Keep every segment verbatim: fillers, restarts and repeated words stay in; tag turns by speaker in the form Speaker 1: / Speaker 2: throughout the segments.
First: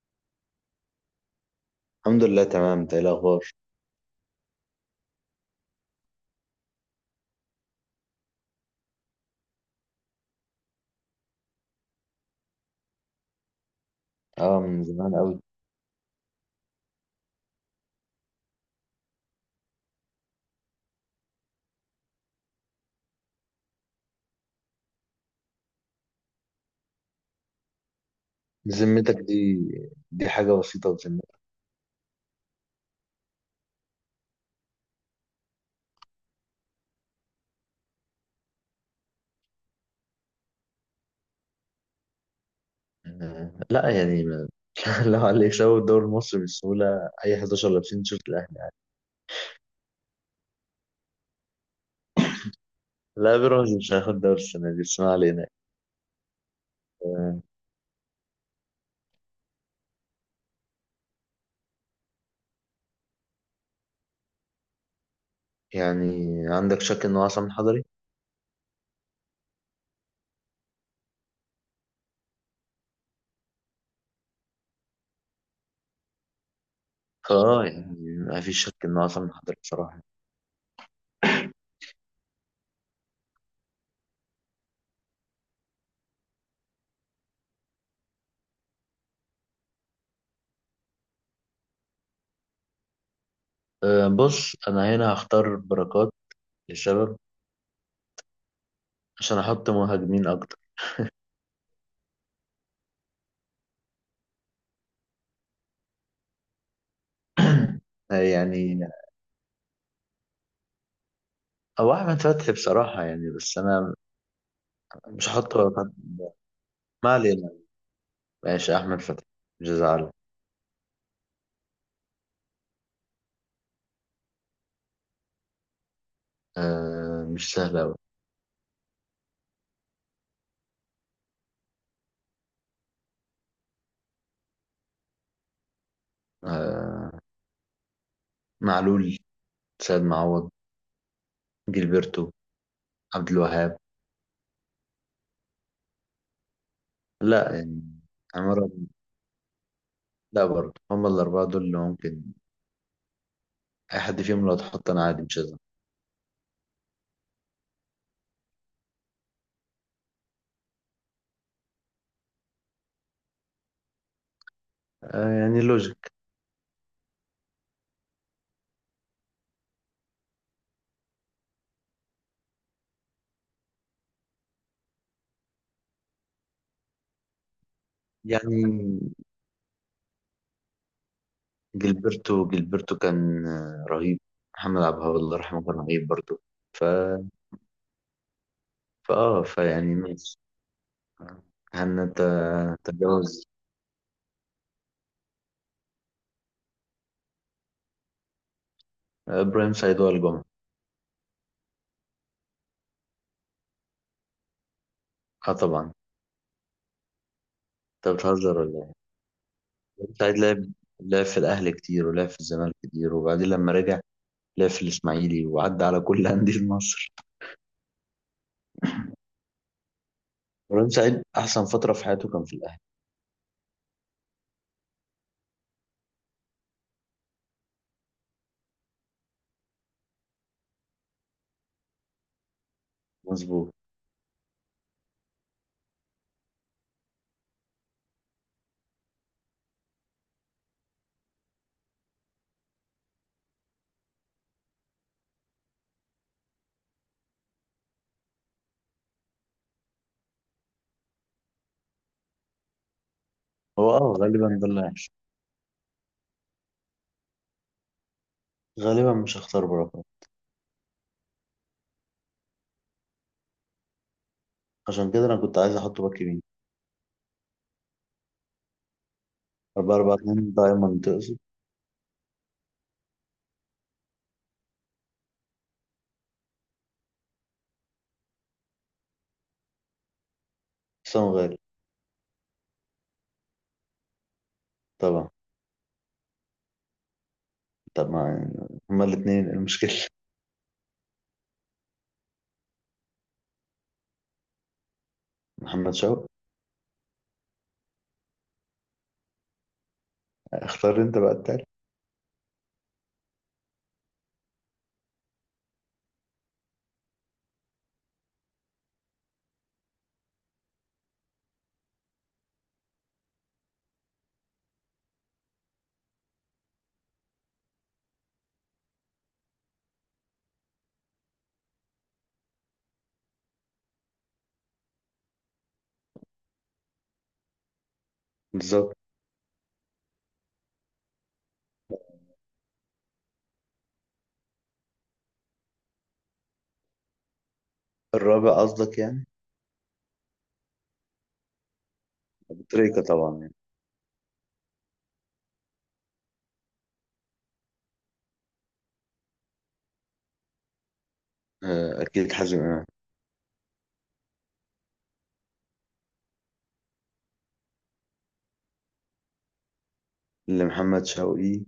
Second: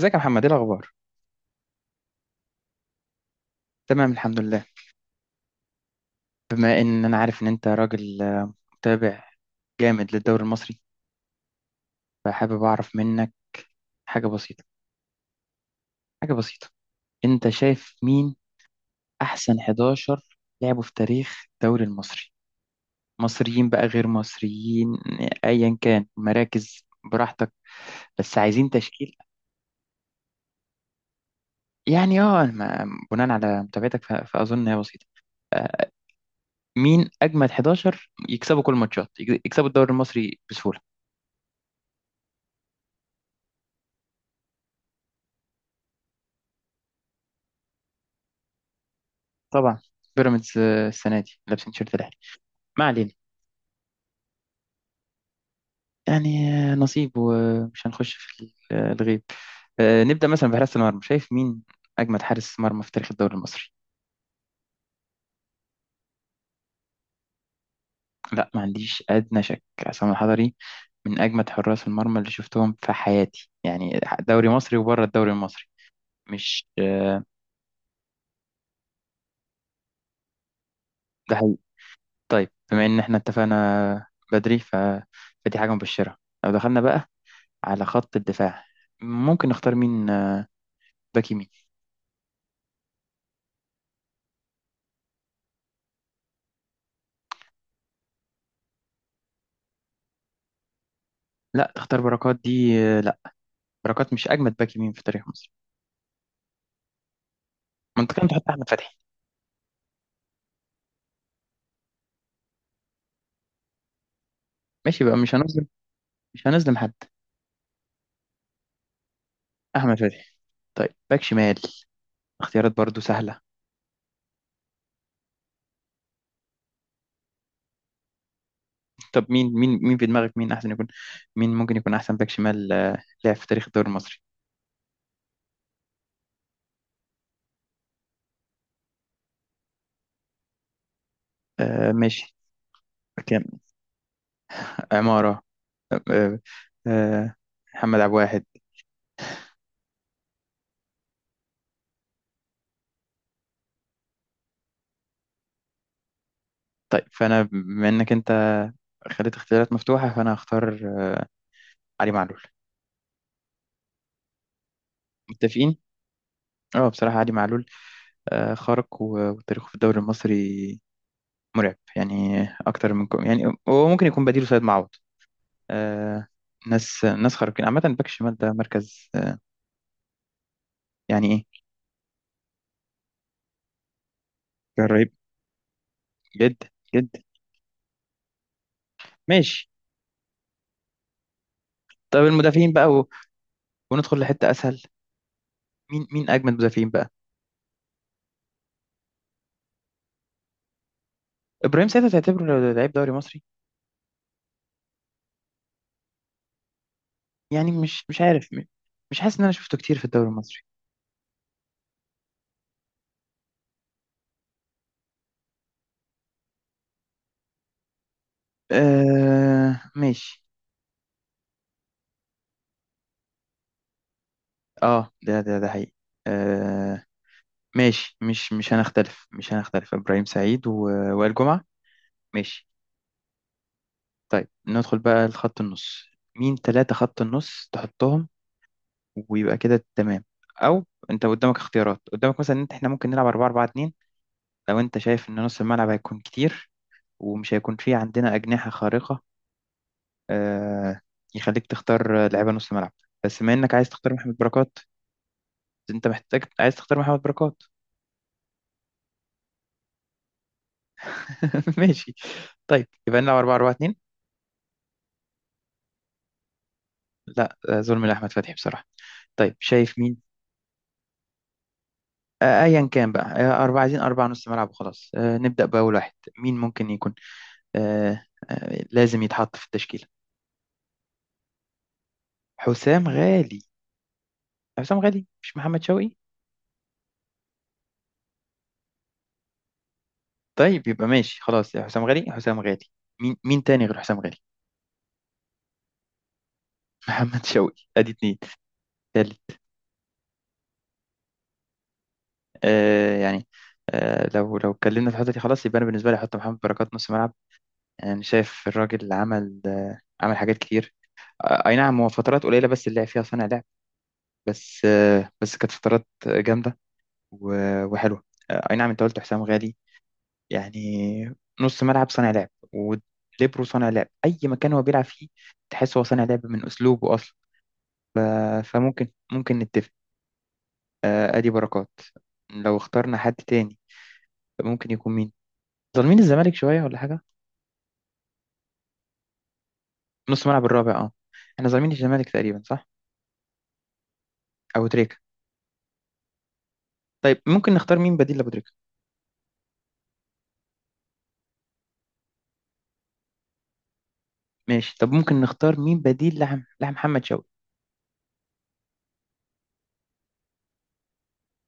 Speaker 1: ازيك يا محمد، ايه الاخبار؟
Speaker 2: الحمد لله، تمام. انت ايه الاخبار؟
Speaker 1: تمام الحمد لله. بما ان انا عارف ان انت راجل آه، متابع جامد للدوري المصري، فحابب اعرف منك حاجه
Speaker 2: اه،
Speaker 1: بسيطه.
Speaker 2: من زمان قوي.
Speaker 1: حاجه بسيطه، انت شايف مين احسن حداشر لعبوا في تاريخ الدوري المصري؟ مصريين بقى، غير مصريين، ايا كان مراكز، براحتك، بس عايزين
Speaker 2: ذمتك
Speaker 1: تشكيل.
Speaker 2: دي، دي حاجه بسيطه بذمتك؟
Speaker 1: يعني اه ما- بناء على متابعتك ف- فاظن هي بسيطه. آه، مين اجمد حداشر يكسبوا كل الماتشات يكسبوا الدوري المصري بسهوله؟
Speaker 2: آه، لا، يعني ما- لو على اللي يكسبوا الدوري المصري بسهوله اي أحد عشر لابسين تيشيرت الاهلي.
Speaker 1: طبعا. بيراميدز آه، السنه دي لابسين شيرت الاهلي. ما علينا.
Speaker 2: لا، بيراميدز مش هياخد الدوري السنه دي، بس ما علينا.
Speaker 1: يعني آه، نصيب،
Speaker 2: آه،
Speaker 1: ومش هنخش في ال- آه، الغيب. آه، نبدا مثلا بحراسه المرمى، شايف مين اجمد حارس مرمى في تاريخ الدوري المصري؟
Speaker 2: يعني عندك شك انه عصام حضري؟
Speaker 1: لا، ما عنديش ادنى شك، عصام الحضري من اجمد حراس المرمى اللي شفتهم في حياتي، يعني دوري مصري وبره الدوري المصري. مش آه،
Speaker 2: اه، يعني ما فيش شك انه عصام حضري بصراحه.
Speaker 1: ده حقيقي. طيب، بما ان احنا اتفقنا بدري ف... فدي حاجه مبشره. لو دخلنا بقى على خط الدفاع، ممكن نختار مين آه، باك يمين؟
Speaker 2: آه، بص، انا هنا هختار بركات للشباب عشان احط مهاجمين اكتر.
Speaker 1: لا، تختار بركات دي؟ لا، بركات مش اجمد باك يمين في تاريخ مصر. ما انت
Speaker 2: آه،
Speaker 1: كنت تحط احمد
Speaker 2: يعني
Speaker 1: فتحي.
Speaker 2: او احمد فتحي بصراحه، يعني، بس انا
Speaker 1: ماشي بقى،
Speaker 2: مش
Speaker 1: مش
Speaker 2: هحط
Speaker 1: هنظلم
Speaker 2: بركات.
Speaker 1: مش هنظلم حد.
Speaker 2: ما علينا. ماشي، أحمد فتحي، مش
Speaker 1: احمد
Speaker 2: زعل.
Speaker 1: فتحي. طيب، باك شمال، اختيارات برضو سهله.
Speaker 2: آه، مش سهل أوي.
Speaker 1: طب مين مين مين في دماغك؟ مين احسن يكون؟ مين ممكن يكون احسن باك شمال آه، لعب في تاريخ الدوري المصري؟
Speaker 2: آه، معلول، سيد معوض،
Speaker 1: آه
Speaker 2: جilberto،
Speaker 1: ماشي.
Speaker 2: عبد
Speaker 1: كان
Speaker 2: الوهاب.
Speaker 1: عماره. آه آه آه،
Speaker 2: لا، يعني،
Speaker 1: محمد عبد الواحد.
Speaker 2: عمرو. لا، برضه هم الأربعة دول اللي ممكن. أي حد فيهم لو اتحط أنا عادي، مش هزعل.
Speaker 1: طيب، فانا بما انك انت خليت اختيارات مفتوحه، فانا هختار آه، علي معلول.
Speaker 2: آه، يعني
Speaker 1: متفقين؟
Speaker 2: لوجيك.
Speaker 1: اه، بصراحه علي معلول آه، خارق، و- وتاريخه في الدوري المصري مرعب يعني. اكتر من كو... يعني هو ممكن يكون بديله سيد معوض. آه، ناس ناس خارقين عامه، باك شمال ده مركز
Speaker 2: يعني
Speaker 1: آه. يعني ايه.
Speaker 2: جilberto جilberto كان آه، رهيب. محمد عبد
Speaker 1: رهيب
Speaker 2: الوهاب الله يرحمه كان رهيب برضه.
Speaker 1: جدا،
Speaker 2: ف
Speaker 1: جدا.
Speaker 2: فآه
Speaker 1: ماشي.
Speaker 2: فيعني ماشي.
Speaker 1: طب المدافعين بقى، و...
Speaker 2: هنتجاوز.
Speaker 1: وندخل لحته اسهل. مين مين اجمد مدافعين بقى؟
Speaker 2: آه، إبراهيم سعيد، وائل جمعة.
Speaker 1: ابراهيم ساعتها تعتبره لعيب دوري مصري؟
Speaker 2: اه، طبعا.
Speaker 1: يعني مش
Speaker 2: انت
Speaker 1: مش عارف
Speaker 2: بتهزر
Speaker 1: م-
Speaker 2: ولا إيه؟
Speaker 1: مش حاسس ان انا شفته كتير في الدوري
Speaker 2: سعيد
Speaker 1: المصري.
Speaker 2: لعب لعب في الأهلي كتير، ولعب في الزمالك كتير، وبعدين لما رجع لعب في الإسماعيلي وعدى على كل أندية مصر.
Speaker 1: آه ماشي.
Speaker 2: إبراهيم سعيد أحسن فترة في حياته كان في الأهلي.
Speaker 1: اه، ده ده ده حقيقي. آه ماشي، مش مش هنختلف مش هنختلف ابراهيم سعيد و... وائل جمعه. ماشي.
Speaker 2: مظبوط.
Speaker 1: طيب، ندخل بقى لخط النص. مين ثلاثة خط النص تحطهم ويبقى كده تمام؟ أو أنت قدامك اختيارات، قدامك مثلا إن إحنا ممكن نلعب اربعه اربعه اتنين، لو أنت شايف إن نص الملعب هيكون كتير ومش هيكون فيه عندنا أجنحة خارقة. آه، يخليك تختار لعيبة نص ملعب. بس بما إنك عايز
Speaker 2: هو
Speaker 1: تختار
Speaker 2: أه
Speaker 1: محمد
Speaker 2: غالبا ده
Speaker 1: بركات،
Speaker 2: اللي هيحصل.
Speaker 1: أنت محتاج عايز تختار محمد بركات.
Speaker 2: غالبا مش هختار بركات.
Speaker 1: ماشي. طيب يبقى نلعب اربعه اربعه اتنين.
Speaker 2: عشان كده أنا كنت عايز أحطه باك يمين.
Speaker 1: لا، آه، ظلم لأحمد فتحي بصراحة. طيب
Speaker 2: أربعة
Speaker 1: شايف
Speaker 2: أربعة
Speaker 1: مين؟
Speaker 2: اتنين دايما تقصد؟
Speaker 1: آه، ايا كان بقى، آه، اربعه، عايزين اربعه نص ملعب وخلاص. آه، نبدا باول واحد. مين ممكن يكون آه، آه، لازم يتحط في التشكيله؟
Speaker 2: حسام غالي.
Speaker 1: حسام غالي. حسام غالي
Speaker 2: طبعا.
Speaker 1: مش محمد شوقي؟
Speaker 2: طب ما هما الاتنين، إيه المشكلة؟
Speaker 1: طيب يبقى ماشي خلاص، يا حسام غالي، حسام غالي. مين مين تاني غير حسام غالي؟
Speaker 2: محمد شوقي.
Speaker 1: محمد شوقي، ادي اتنين. تالت؟
Speaker 2: اختار أنت بقى التالت.
Speaker 1: آه يعني، آه، لو لو اتكلمنا في الحته دي خلاص، يبقى انا بالنسبه لي احط محمد بركات نص ملعب، يعني شايف الراجل عمل آه عمل حاجات كتير. آه اي نعم، هو فترات قليله بس اللي لعب فيها صانع لعب، بس آه بس كانت فترات جامده و- وحلوة. آه، أي نعم، أنت قلت حسام غالي يعني، نص ملعب صانع لعب وليبرو صانع لعب أي مكان هو بيلعب فيه. تحس هو صانع لعب من أسلوبه أصلا. آه،
Speaker 2: بالظبط.
Speaker 1: فممكن ممكن نتفق. آه، أدي بركات. لو اخترنا حد تاني ممكن يكون مين؟ ظالمين الزمالك شوية ولا حاجة؟
Speaker 2: الرابع قصدك يعني؟
Speaker 1: نص ملعب الرابع أه. إحنا ظالمين الزمالك تقريبا، صح؟
Speaker 2: تريكة طبعا، يعني.
Speaker 1: أبو تريكة. طيب ممكن نختار مين بديل لأبو تريكة؟
Speaker 2: آه، أكيد حازم إمام.
Speaker 1: ماشي. طب ممكن نختار مين بديل لعم... لمحمد شوقي؟
Speaker 2: لمحمد شوقي،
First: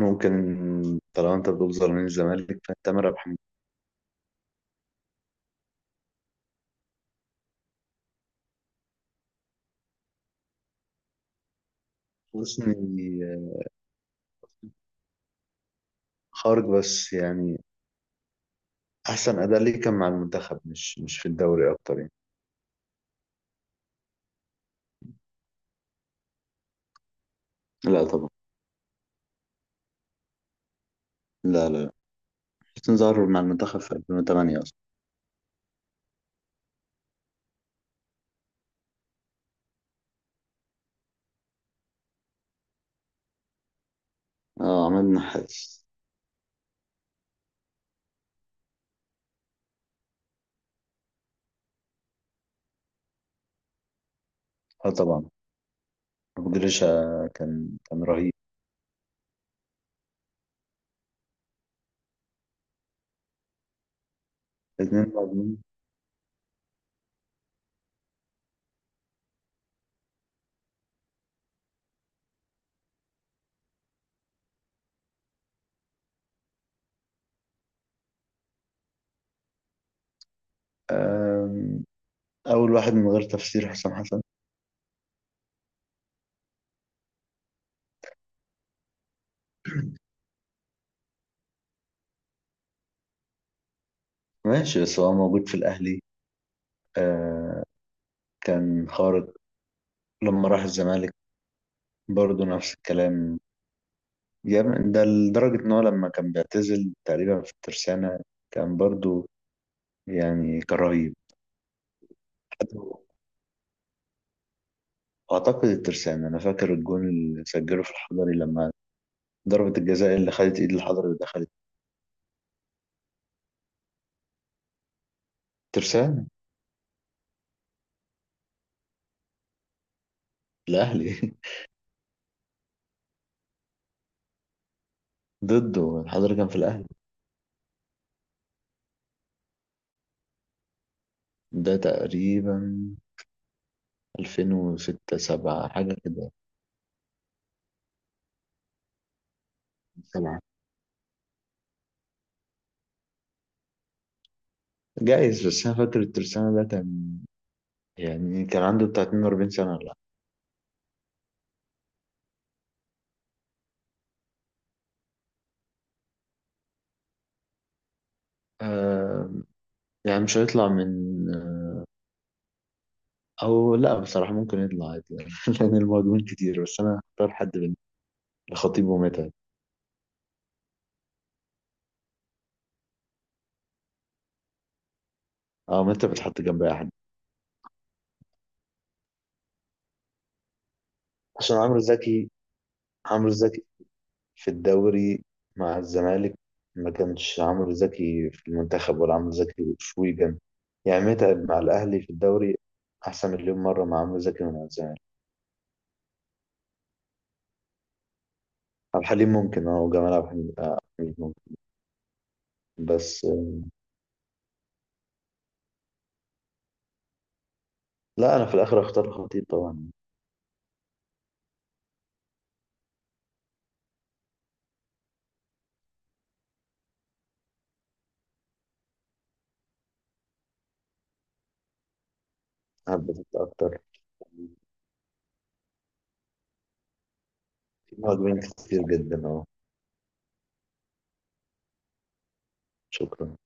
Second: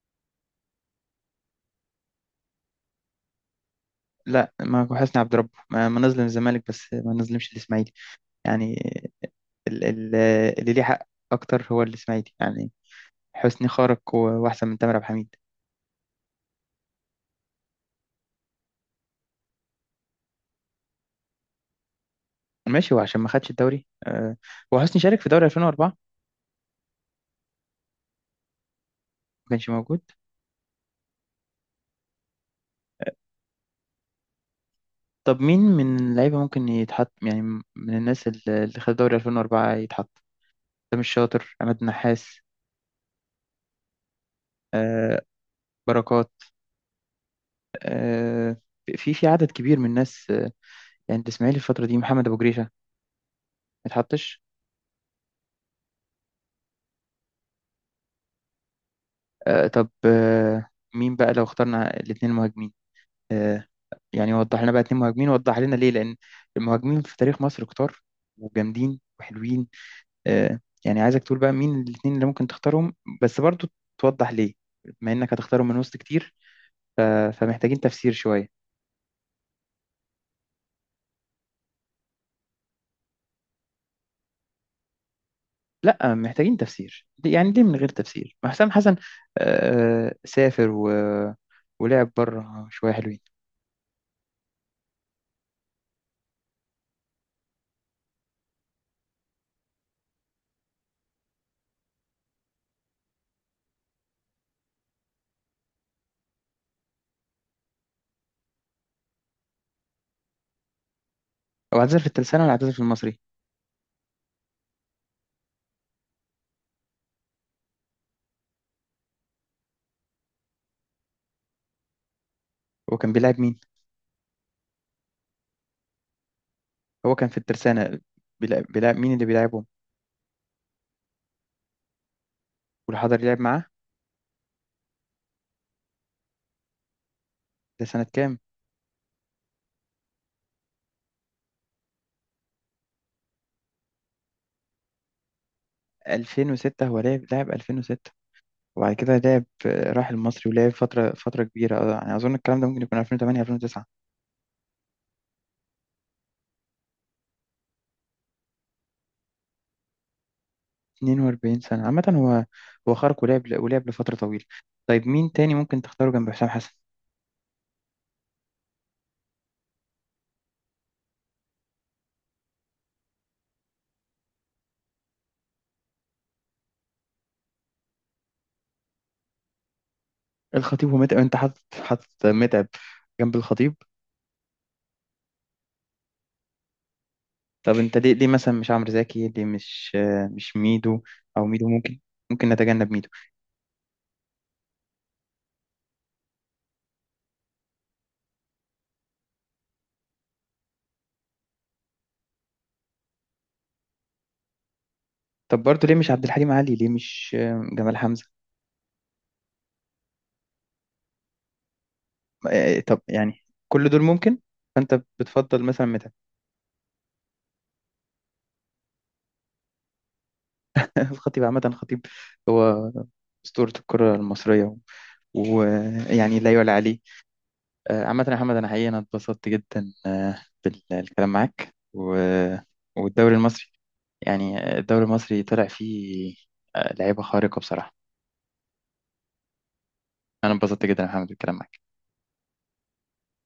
Speaker 2: ممكن. طالما انت بتقول زرمين الزمالك فانت ربح.
Speaker 1: لا، ما هو حسني عبد ربه، ما, ما نظلم الزمالك بس ما نظلمش الإسماعيلي يعني. ال- ال- اللي ليه حق اكتر هو الاسماعيلي يعني.
Speaker 2: حسني.
Speaker 1: حسني خارق و- واحسن من تامر عبد الحميد.
Speaker 2: خارج، بس يعني احسن اداء ليه كان مع المنتخب، مش مش في الدوري اكتر يعني.
Speaker 1: ماشي، هو عشان ما خدش الدوري آه، هو حسني شارك في دوري الفين وأربعة، ما
Speaker 2: لا، طبعا.
Speaker 1: كانش موجود.
Speaker 2: لا، لا، لا. حسين ظهر مع المنتخب في ألفين وتمانية أصلا.
Speaker 1: طب مين من اللعيبه ممكن يتحط يعني؟ من الناس ال- اللي خد دوري الفين واربعه يتحط: سامي الشاطر، عماد النحاس،
Speaker 2: اه، عماد
Speaker 1: آه،
Speaker 2: النحاس.
Speaker 1: بركات. آه، في في عدد كبير من الناس. آه، يعني الاسماعيلي الفتره دي، محمد ابو جريشه ما يتحطش.
Speaker 2: اه، طبعا، مقدرش. كان كان رهيب.
Speaker 1: آه، طب آه، مين بقى لو اخترنا الاثنين مهاجمين آه، يعني؟ وضح لنا بقى اتنين
Speaker 2: الاثنين
Speaker 1: مهاجمين، وضح
Speaker 2: مهاجمين.
Speaker 1: لنا ليه، لأن المهاجمين في تاريخ مصر كتار وجامدين وحلوين. آه، يعني عايزك تقول بقى مين الاتنين اللي ممكن تختارهم، بس برضو توضح ليه، بما إنك هتختارهم من وسط كتير، ف- فمحتاجين تفسير شوية.
Speaker 2: آم، اول واحد من غير تفسير حسام حسن.
Speaker 1: لا، محتاجين تفسير. ليه- يعني ليه من غير تفسير ما حسام حسن آه سافر و... ولعب بره شوية حلوين.
Speaker 2: ماشي، بس هو موجود في الاهلي. آه، كان خارق. لما راح الزمالك برضه نفس الكلام. جامد ده لدرجة إن هو لما كان بيعتزل تقريبا في الترسانة كان برضو يعني كرهيب.
Speaker 1: هو اعتزل في الترسانة ولا اعتزل في المصري؟
Speaker 2: أعتقد الترسانة. أنا فاكر الجون اللي سجله في الحضري لما ضربة الجزاء اللي خدت إيد الحضري ودخلت.
Speaker 1: هو كان بيلعب مين؟
Speaker 2: ترسانة.
Speaker 1: هو كان في الترسانة. بيلعب, بيلعب مين اللي بيلعبهم؟
Speaker 2: الأهلي.
Speaker 1: والحضري لعب معاه؟
Speaker 2: ضده، الحضري كان في الأهلي.
Speaker 1: ده سنة كام؟
Speaker 2: ده تقريبا ألفين وستة، سبعة، حاجة كده.
Speaker 1: الفين وستة هو لعب لعب الفين وستة. وبعد كده لعب آه، راح
Speaker 2: سبعة.
Speaker 1: المصري ولعب فترة فترة كبيرة، آه، يعني أظن الكلام ده ممكن يكون الفين وتمانية الفين وتسعة.
Speaker 2: جايز، بس أنا فاكر الترسانة ده كان يعني كان عنده بتاع اتنين وأربعين سنة ولا لأ.
Speaker 1: اتنين واربعين سنة عامة. هو هو خارق ولعب ولعب لفترة طويلة. طيب مين تاني ممكن تختاره جنب حسام حسن؟
Speaker 2: آه يعني مش هيطلع من... او لا، بصراحة ممكن يطلع عادي يعني، لان المهاجمين كتير، بس انا اختار حد من الخطيب ومتعب.
Speaker 1: الخطيب ومتعب. أنت حاطط، حاطط متعب جنب الخطيب؟
Speaker 2: اه، متعب بتحط جنب اي حد.
Speaker 1: طب أنت ليه، ليه مثلا مش عمرو زكي، ليه مش آه، مش ميدو؟ أو
Speaker 2: عشان
Speaker 1: ميدو
Speaker 2: عمرو
Speaker 1: ممكن.
Speaker 2: زكي،
Speaker 1: ممكن نتجنب ميدو.
Speaker 2: عمرو زكي في الدوري مع الزمالك، ما كانش عمرو زكي في المنتخب ولا عمرو زكي في ويجن. يعني متعب مع الاهلي في الدوري احسن مليون مرة مع عمرو زكي ومع الزمالك.
Speaker 1: طب برضه ليه مش عبد الحليم علي، ليه مش آه، جمال حمزة؟
Speaker 2: عبد الحليم ممكن، اه وجمال عبد الحليم، آه، عبد الحليم ممكن.
Speaker 1: آه، طب
Speaker 2: بس
Speaker 1: يعني
Speaker 2: آه،
Speaker 1: كل دول ممكن، فأنت بتفضل مثلا؟
Speaker 2: لا، انا في الاخر اختار الخطيب طبعا.
Speaker 1: الخطيب عامة، الخطيب هو أسطورة الكرة المصرية، ويعني لا يعلى عليه. آه، عامة يا محمد، أنا حقيقة أنا اتبسطت جدا آه، بالكلام معاك و-
Speaker 2: حبيت
Speaker 1: والدوري المصري،
Speaker 2: اكتر.
Speaker 1: يعني الدوري المصري طلع فيه آه، لعيبة خارقة بصراحة.
Speaker 2: في مهاجمين كتير جدا، اه.
Speaker 1: أنا اتبسطت جدا يا محمد بالكلام معاك.
Speaker 2: شكرا.